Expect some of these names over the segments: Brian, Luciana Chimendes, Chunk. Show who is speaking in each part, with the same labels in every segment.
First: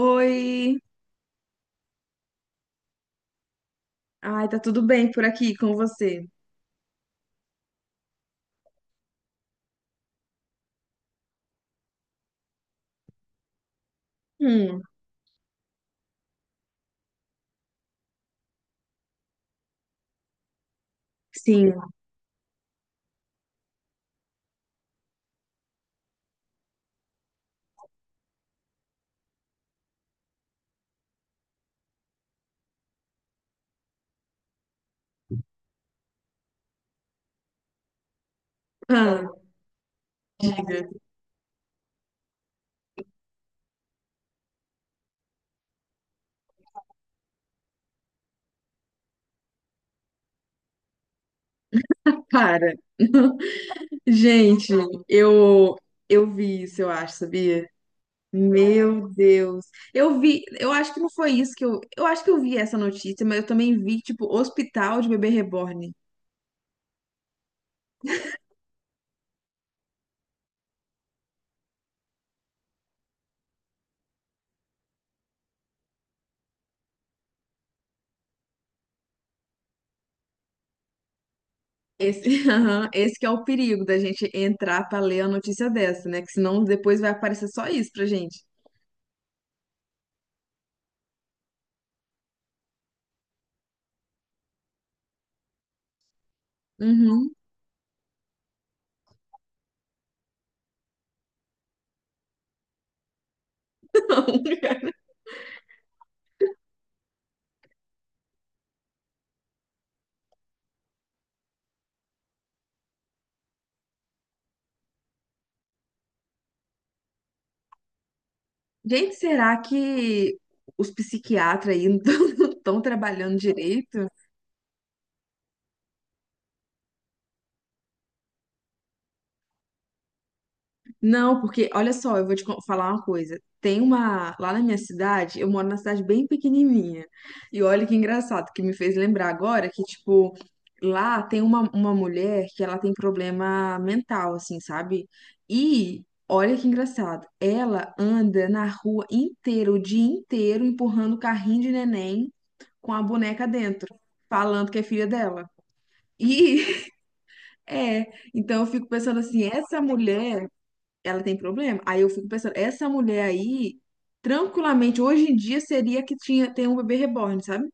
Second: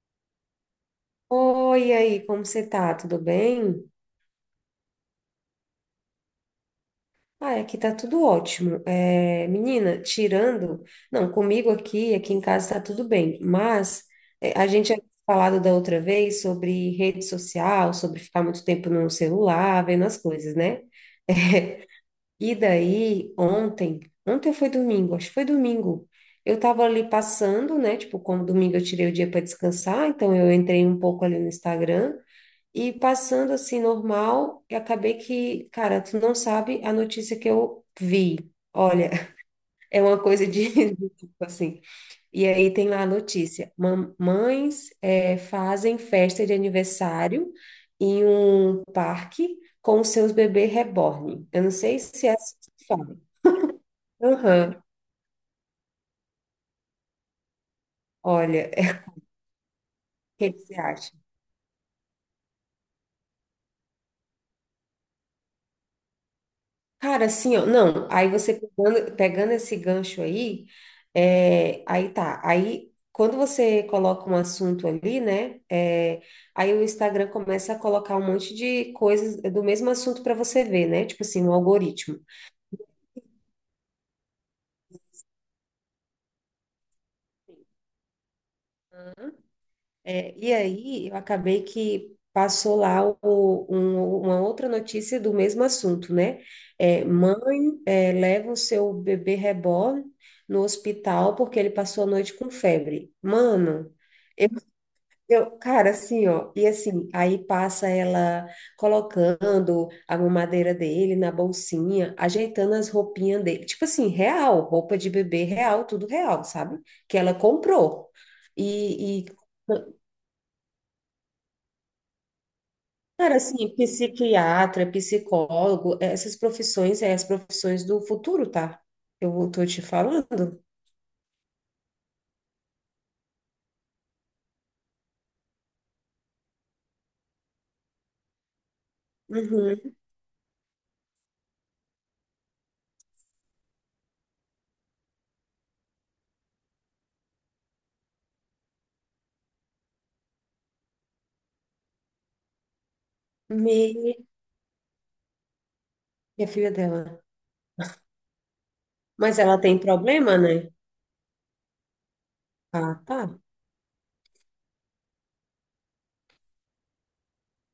Speaker 1: Oi!
Speaker 2: Oi, e aí, como você tá? Tudo bem?
Speaker 1: Ai, tá tudo bem por aqui com você?
Speaker 2: Ah, aqui tá tudo ótimo. Menina, tirando, não, comigo aqui, em casa tá tudo bem, mas a
Speaker 1: Hum,
Speaker 2: gente tinha falado da outra vez sobre rede social, sobre ficar muito tempo no celular, vendo as coisas, né?
Speaker 1: sim.
Speaker 2: E daí, ontem foi domingo, acho que foi domingo. Eu tava ali passando, né? Tipo, como domingo eu tirei o dia para descansar, então eu entrei um pouco ali no Instagram. E passando assim normal, eu acabei que, cara, tu não sabe a notícia que eu vi. Olha,
Speaker 1: Ah,
Speaker 2: é uma coisa de
Speaker 1: diga.
Speaker 2: de tipo assim. E aí tem lá a notícia: mamães fazem festa de aniversário em um parque com seus bebês reborn. Eu não sei se é assim que
Speaker 1: Para.
Speaker 2: se fala.
Speaker 1: Gente,
Speaker 2: Aham.
Speaker 1: eu eu vi isso, eu acho, sabia?
Speaker 2: Olha,
Speaker 1: Meu Deus. Eu
Speaker 2: o
Speaker 1: vi,
Speaker 2: que que
Speaker 1: eu
Speaker 2: você
Speaker 1: acho que não
Speaker 2: acha?
Speaker 1: foi isso que eu acho que eu vi essa notícia, mas eu também vi, tipo, hospital de bebê reborn.
Speaker 2: Cara, assim, ó, não, aí você pegando esse gancho aí, aí tá, aí quando você coloca um assunto ali, né, aí o Instagram começa a colocar um monte de coisas do mesmo assunto para você ver, né, tipo assim, um algoritmo.
Speaker 1: Esse, aham, esse que é o perigo da gente entrar pra ler a notícia dessa, né? Que senão depois vai aparecer só isso pra gente.
Speaker 2: É, e aí eu acabei que passou lá uma outra notícia do mesmo assunto, né. É,
Speaker 1: Uhum.
Speaker 2: mãe, é, leva o seu bebê reborn no hospital porque ele passou a noite com febre. Mano... Eu, cara, assim, ó, e assim, aí passa ela colocando a mamadeira dele na bolsinha, ajeitando as roupinhas dele, tipo assim, real, roupa de bebê real, tudo real, sabe? Que ela comprou.
Speaker 1: Gente,
Speaker 2: E
Speaker 1: será que os psiquiatras aí não estão
Speaker 2: cara,
Speaker 1: trabalhando
Speaker 2: assim,
Speaker 1: direito?
Speaker 2: psiquiatra, psicólogo, essas profissões, é as profissões do futuro, tá? Eu tô te falando.
Speaker 1: Não, porque olha só, eu vou te falar uma coisa. Tem uma. Lá na minha cidade, eu moro numa cidade bem pequenininha. E olha que engraçado, que me fez lembrar agora que,
Speaker 2: Uhum.
Speaker 1: tipo, lá tem uma mulher que ela tem problema mental, assim, sabe? E olha que engraçado, ela anda na rua inteira, o dia inteiro, empurrando o carrinho de neném com a boneca dentro,
Speaker 2: Me...
Speaker 1: falando que é filha dela.
Speaker 2: E a filha
Speaker 1: E
Speaker 2: dela.
Speaker 1: é, então eu fico pensando
Speaker 2: Mas
Speaker 1: assim,
Speaker 2: ela tem
Speaker 1: essa
Speaker 2: problema,
Speaker 1: mulher,
Speaker 2: né?
Speaker 1: ela tem problema? Aí eu fico pensando, essa
Speaker 2: Ah,
Speaker 1: mulher
Speaker 2: tá.
Speaker 1: aí, tranquilamente, hoje em dia seria que tinha, tem um bebê reborn, sabe?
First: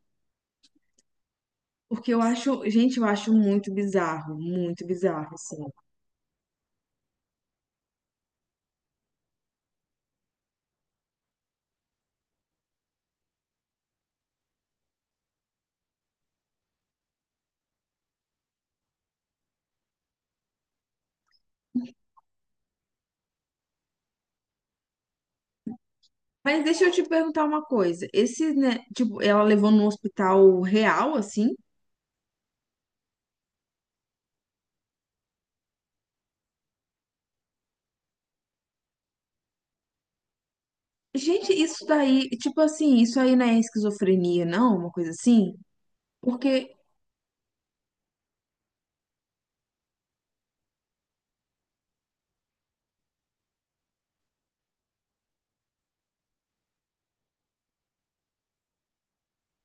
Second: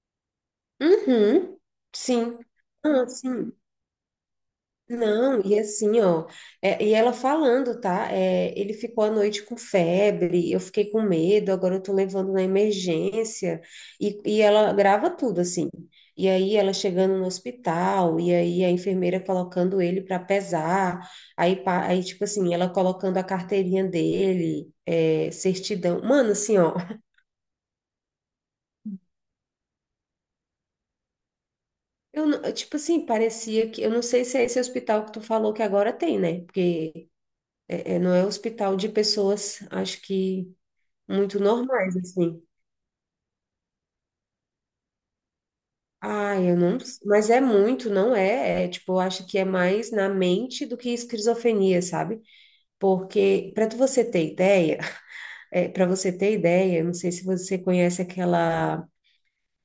Speaker 2: Uhum,
Speaker 1: Porque eu
Speaker 2: sim.
Speaker 1: acho, gente, eu
Speaker 2: Ah,
Speaker 1: acho
Speaker 2: sim.
Speaker 1: muito bizarro,
Speaker 2: Não,
Speaker 1: assim.
Speaker 2: e assim, ó, e ela falando, tá? É, ele ficou à noite com febre, eu fiquei com medo, agora eu tô levando na emergência, e ela grava tudo, assim. E aí ela chegando no hospital, e aí a enfermeira colocando ele para pesar, aí, pa- aí, tipo assim, ela colocando a carteirinha dele, é, certidão. Mano, assim,
Speaker 1: Mas
Speaker 2: ó.
Speaker 1: deixa eu te perguntar uma coisa. Esse, né, tipo, ela levou num hospital real, assim?
Speaker 2: Eu, não- tipo assim, parecia que. Eu não sei se é esse hospital que tu falou que agora tem, né? Porque é, é, não é hospital de pessoas, acho que muito
Speaker 1: Gente, isso
Speaker 2: normais,
Speaker 1: daí,
Speaker 2: assim.
Speaker 1: tipo assim, isso aí não é esquizofrenia, não? Uma coisa assim?
Speaker 2: Ah, eu
Speaker 1: Porque,
Speaker 2: não. Mas é muito, não é? É, tipo, eu acho que é mais na mente do que esquizofrenia, sabe? Porque, para você ter ideia, é, para você ter ideia, eu não sei se você conhece aquela.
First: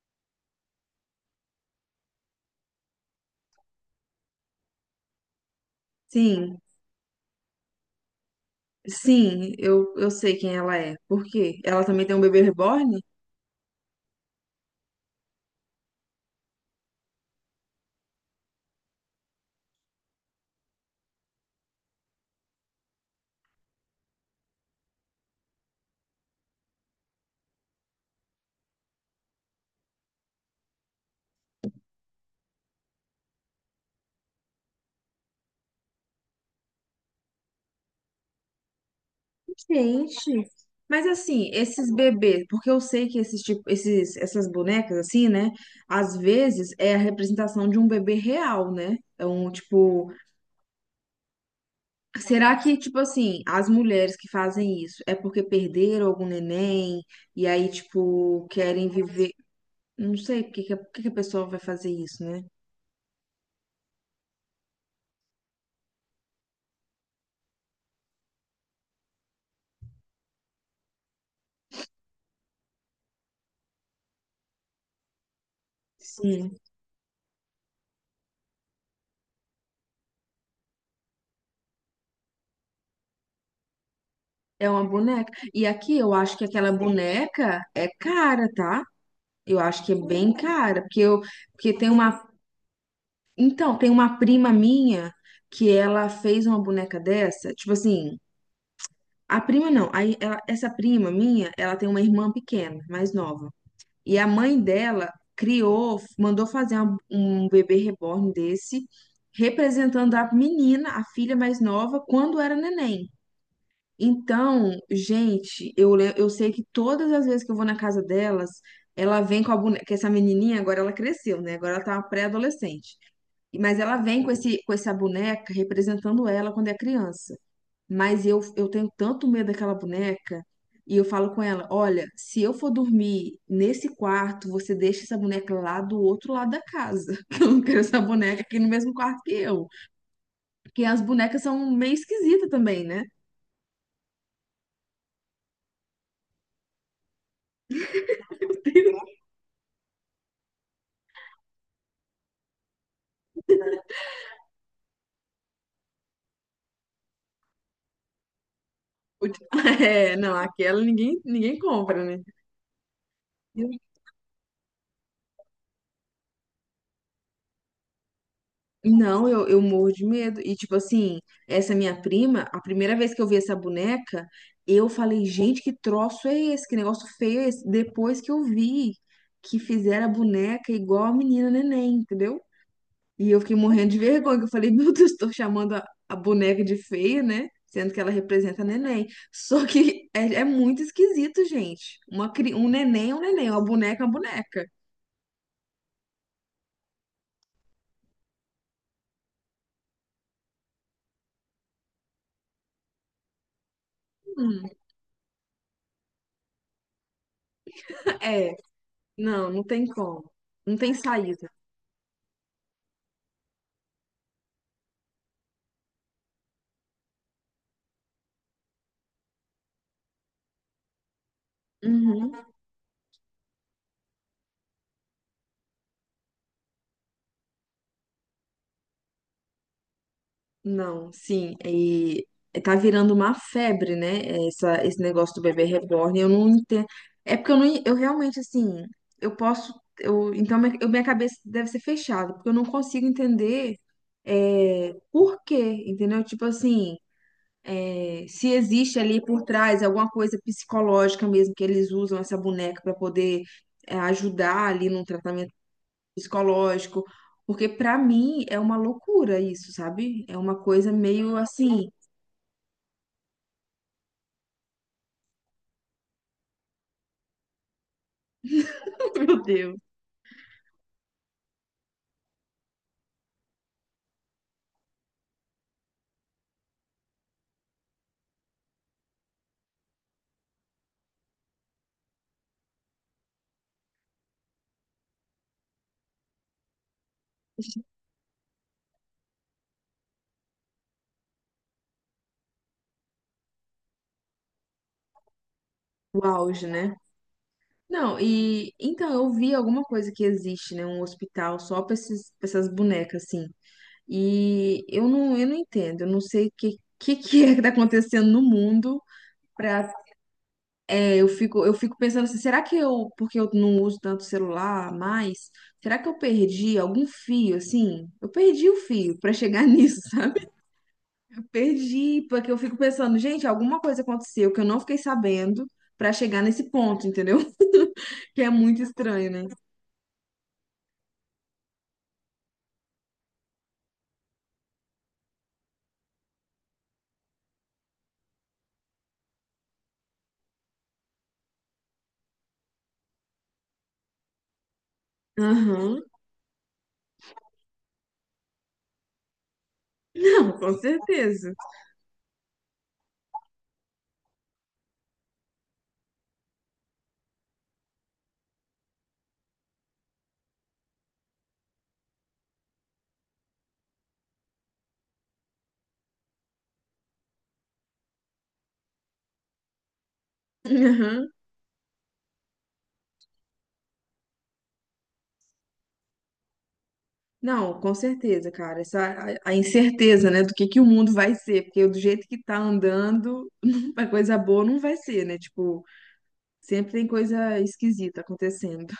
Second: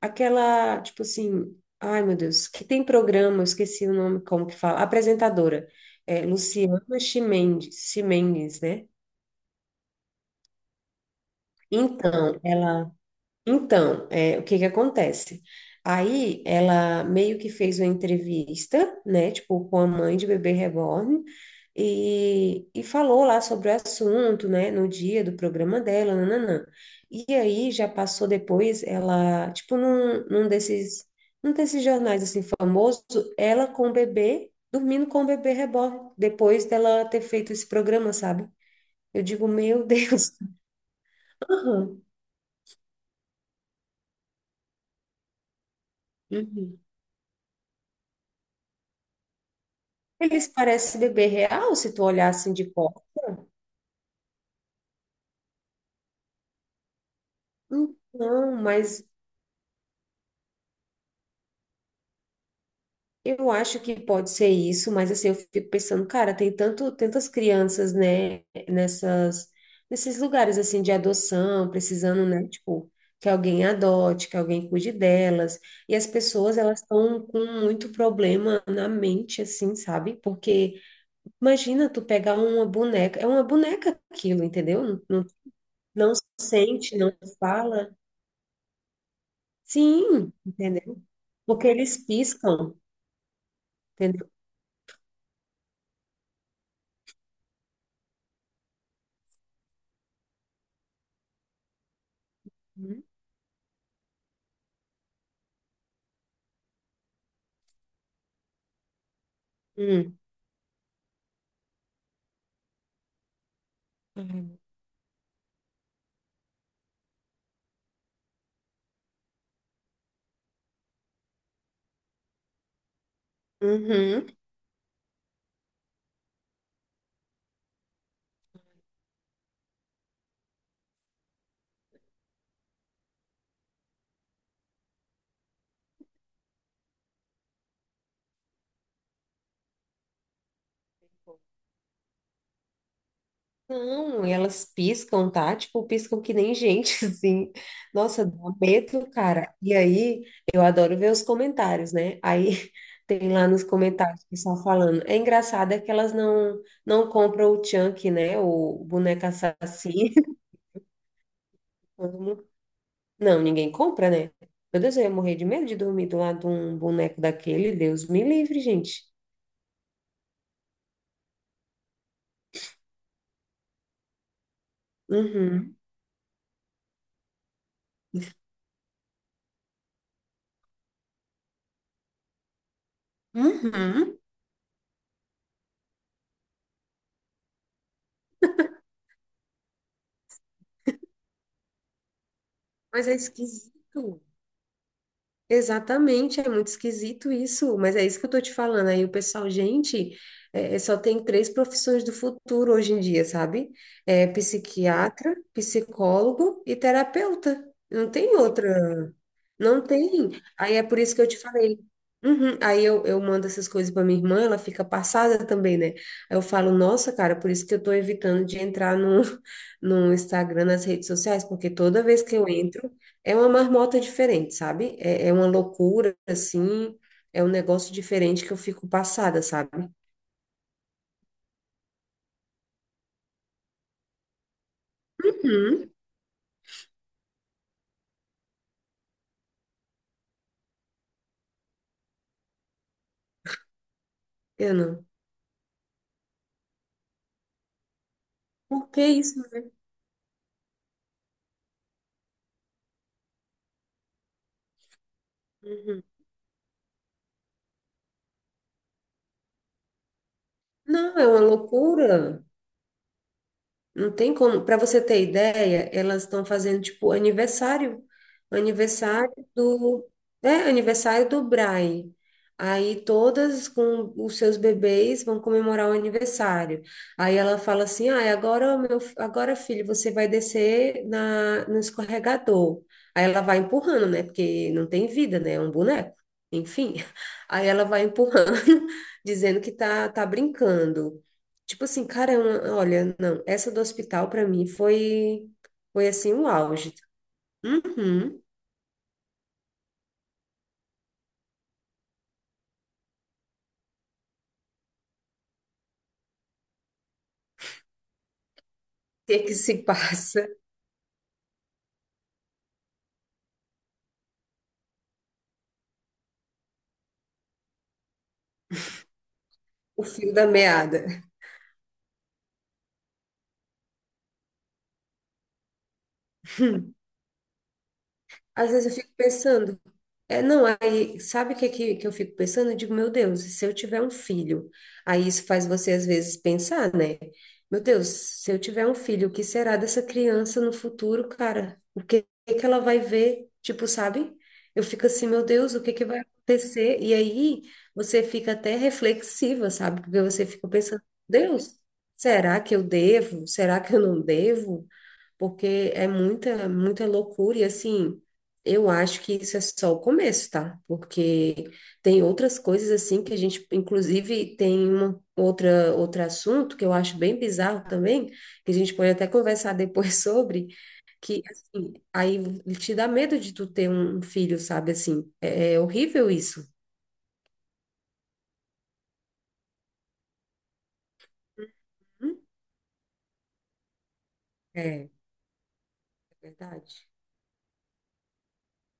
Speaker 2: Aquela, tipo assim. Ai, meu Deus, que tem programa, eu esqueci o nome, como que fala? Apresentadora. É,
Speaker 1: sim.
Speaker 2: Luciana Chimendes, Chimendes, né?
Speaker 1: Sim, eu sei quem ela é. Por quê? Ela também tem um
Speaker 2: Então,
Speaker 1: bebê
Speaker 2: ela.
Speaker 1: reborn?
Speaker 2: Então, é, o que que acontece? Aí ela meio que fez uma entrevista, né, tipo, com a mãe de bebê reborn e falou lá sobre o assunto, né, no dia do programa dela, nananã. E aí já passou depois, ela, tipo, num desses jornais, assim, famoso, ela com o bebê, dormindo com o bebê reborn, depois dela ter feito esse programa, sabe? Eu digo, meu Deus.
Speaker 1: Gente, mas assim, esses
Speaker 2: Aham.
Speaker 1: bebês, porque eu sei que esses tipo, esses, essas bonecas assim, né? Às vezes
Speaker 2: Uhum.
Speaker 1: é a representação de um bebê real, né? É um tipo,
Speaker 2: Eles parecem bebê real, se tu olhar assim
Speaker 1: será
Speaker 2: de
Speaker 1: que tipo
Speaker 2: costas.
Speaker 1: assim, as mulheres que fazem isso é porque perderam algum neném e aí tipo
Speaker 2: Não,
Speaker 1: querem
Speaker 2: mas
Speaker 1: viver, não sei por que que a por que que a pessoa vai fazer isso, né?
Speaker 2: eu acho que pode ser isso, mas assim, eu fico pensando, cara, tem tanto, tantas crianças, né, nesses lugares, assim, de adoção, precisando, né, tipo, que alguém adote, que alguém cuide delas, e as pessoas,
Speaker 1: Sim.
Speaker 2: elas estão com muito problema na mente, assim, sabe? Porque, imagina tu pegar uma boneca, é uma boneca aquilo,
Speaker 1: É
Speaker 2: entendeu?
Speaker 1: uma
Speaker 2: Não, não
Speaker 1: boneca. E aqui
Speaker 2: não
Speaker 1: eu acho que aquela
Speaker 2: sente, não
Speaker 1: boneca é
Speaker 2: fala.
Speaker 1: cara, tá? Eu acho que é bem
Speaker 2: Sim,
Speaker 1: cara, porque
Speaker 2: entendeu?
Speaker 1: eu,
Speaker 2: Porque
Speaker 1: porque tem
Speaker 2: eles
Speaker 1: uma,
Speaker 2: piscam,
Speaker 1: então, tem uma
Speaker 2: entendeu?
Speaker 1: prima minha que ela fez uma boneca dessa, tipo assim, a prima não, aí essa prima minha, ela tem uma irmã pequena,
Speaker 2: Hum,
Speaker 1: mais nova. E a mãe dela criou, mandou fazer um bebê reborn desse, representando
Speaker 2: hum.
Speaker 1: a menina, a filha mais nova, quando era neném.
Speaker 2: Uhum.
Speaker 1: Então, gente, eu, eu sei que todas as vezes que eu vou na casa delas, ela vem com a boneca, que essa menininha agora ela cresceu, né? Agora ela tá uma pré-adolescente. Mas ela vem
Speaker 2: Uhum.
Speaker 1: com esse, com essa boneca representando ela quando é criança. Mas eu tenho tanto medo daquela boneca. E eu falo com ela: olha, se eu for dormir nesse quarto, você deixa essa boneca lá do outro lado da casa. Que eu não quero essa boneca aqui no mesmo quarto que eu. Porque as bonecas são meio esquisitas também, né?
Speaker 2: Não, e elas piscam, tá? Tipo, piscam que nem gente, assim. Nossa, dá um medo, cara. E aí, eu adoro ver os comentários, né? Aí tem lá nos comentários o pessoal falando. É engraçado é que elas não compram o Chunk, né? O
Speaker 1: O
Speaker 2: boneco
Speaker 1: é, não,
Speaker 2: assassino.
Speaker 1: aquela ninguém, ninguém compra,
Speaker 2: Todo
Speaker 1: né?
Speaker 2: mundo- Não,
Speaker 1: Eu-
Speaker 2: ninguém compra, né? Meu Deus, eu ia morrer de medo de dormir do lado de um boneco daquele. Deus me livre, gente.
Speaker 1: Não, eu morro de medo. E, tipo assim, essa minha prima, a primeira vez que eu vi essa boneca, eu falei, gente, que
Speaker 2: Uhum.
Speaker 1: troço é esse? Que negócio feio é esse? Depois que eu vi que fizeram a boneca igual a menina neném, entendeu? E eu fiquei morrendo de
Speaker 2: Uhum.
Speaker 1: vergonha, que eu falei, meu Deus, estou chamando a boneca de feia, né? Sendo que ela representa neném. Só que é, é muito esquisito, gente. Uma, um
Speaker 2: Mas
Speaker 1: neném é
Speaker 2: é
Speaker 1: um neném, uma boneca é uma
Speaker 2: esquisito.
Speaker 1: boneca.
Speaker 2: Exatamente, é muito esquisito isso. Mas é isso que eu tô te falando. Aí o pessoal, gente, só tem três profissões do futuro hoje em dia, sabe? É
Speaker 1: Hum.
Speaker 2: psiquiatra, psicólogo e terapeuta. Não tem
Speaker 1: É,
Speaker 2: outra.
Speaker 1: não, não
Speaker 2: Não
Speaker 1: tem como.
Speaker 2: tem. Aí
Speaker 1: Não
Speaker 2: é
Speaker 1: tem
Speaker 2: por isso que eu te
Speaker 1: saída.
Speaker 2: falei. Uhum. Aí eu mando essas coisas para minha irmã, ela fica passada também, né? Aí eu falo, nossa, cara, por isso que eu tô evitando de entrar no, no Instagram, nas redes sociais, porque toda vez que
Speaker 1: Uhum.
Speaker 2: eu entro, é uma marmota diferente, sabe? É uma loucura, assim, é um negócio diferente que eu fico passada, sabe?
Speaker 1: Não, sim. E tá virando uma febre, né? Essa, esse negócio do bebê
Speaker 2: Uhum.
Speaker 1: reborn. Eu não entendo. É porque eu não, eu realmente, assim, eu posso. Eu, então, minha, minha cabeça deve ser fechada, porque eu não consigo entender
Speaker 2: Eu
Speaker 1: é,
Speaker 2: não.
Speaker 1: por quê, entendeu? Tipo assim, é, se
Speaker 2: Por
Speaker 1: existe
Speaker 2: que
Speaker 1: ali
Speaker 2: isso,
Speaker 1: por
Speaker 2: né?
Speaker 1: trás alguma coisa psicológica mesmo, que eles usam essa boneca para poder é, ajudar ali num tratamento
Speaker 2: Uhum.
Speaker 1: psicológico, porque pra mim é uma loucura isso, sabe? É uma coisa
Speaker 2: Não, é
Speaker 1: meio
Speaker 2: uma
Speaker 1: assim,
Speaker 2: loucura. Não tem como. Para você ter ideia, elas estão fazendo tipo aniversário, aniversário
Speaker 1: meu Deus.
Speaker 2: do, é, aniversário do Brian. Aí todas com os seus bebês vão comemorar o aniversário. Aí ela fala assim: "Ah, agora meu, agora filho, você vai descer na no escorregador". Aí ela vai empurrando, né? Porque não tem vida, né? É um boneco. Enfim. Aí ela vai empurrando, dizendo que tá brincando. Tipo assim, cara, eu- olha, não, essa do hospital pra mim foi, foi
Speaker 1: O
Speaker 2: assim, um
Speaker 1: auge, né?
Speaker 2: auge.
Speaker 1: Não,
Speaker 2: Uhum. O
Speaker 1: e então eu vi alguma coisa que existe, né? Um hospital só pra esses, pra essas bonecas, assim. E eu não entendo, eu não sei o que, que é que tá acontecendo no mundo.
Speaker 2: que é que se
Speaker 1: Pra,
Speaker 2: passa?
Speaker 1: é, eu fico pensando assim, será que eu, porque eu não uso tanto celular mais, será que eu perdi algum fio, assim? Eu perdi o fio pra chegar nisso,
Speaker 2: O fio da
Speaker 1: sabe?
Speaker 2: meada.
Speaker 1: Perdi, porque eu fico pensando, gente, alguma coisa aconteceu que eu não fiquei sabendo pra chegar nesse ponto, entendeu? Que é
Speaker 2: Às
Speaker 1: muito
Speaker 2: vezes eu fico
Speaker 1: estranho, né?
Speaker 2: pensando, não, aí, sabe o que eu fico pensando? Eu digo, meu Deus, se eu tiver um filho, aí isso faz você às vezes pensar, né? Meu Deus, se eu tiver um filho, o que será dessa criança no futuro, cara? O que, que ela vai ver? Tipo, sabe? Eu fico assim, meu Deus, o que
Speaker 1: Aham.
Speaker 2: que vai acontecer? E aí você fica até reflexiva, sabe? Porque você
Speaker 1: Não,
Speaker 2: fica
Speaker 1: com
Speaker 2: pensando,
Speaker 1: certeza.
Speaker 2: Deus, será que eu devo? Será que eu não devo? Porque é muita, muita loucura, e assim, eu acho que isso é só o começo, tá? Porque tem outras coisas assim que a gente, inclusive, tem uma outra outro assunto que eu acho bem bizarro também, que a gente pode até conversar depois sobre,
Speaker 1: Aham.
Speaker 2: que assim, aí te dá medo de tu ter um filho, sabe assim, é horrível isso.
Speaker 1: Não, com certeza, cara. Essa, a incerteza, né, do que o mundo vai ser, porque do jeito
Speaker 2: Hum?
Speaker 1: que tá andando, a coisa boa não vai
Speaker 2: É
Speaker 1: ser, né? Tipo, sempre
Speaker 2: verdade.
Speaker 1: tem coisa esquisita acontecendo.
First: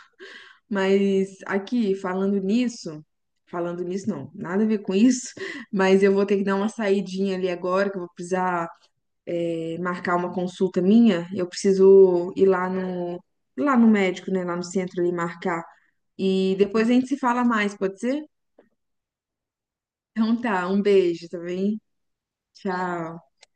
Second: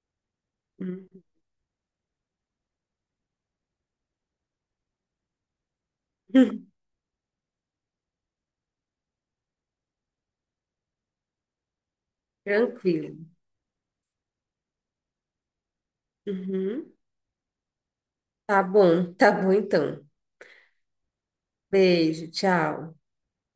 Speaker 2: Hum.
Speaker 1: Mas aqui, falando nisso não, nada a ver com isso, mas eu vou ter que dar uma saidinha ali agora, que eu vou precisar marcar uma consulta minha. Eu preciso ir
Speaker 2: Tranquilo.
Speaker 1: lá no médico, né, lá no centro ali marcar. E depois
Speaker 2: Uhum.
Speaker 1: a gente se fala mais, pode ser?
Speaker 2: Tá bom então.
Speaker 1: Então tá, um beijo, tá bem?
Speaker 2: Beijo, tchau.
Speaker 1: Tchau.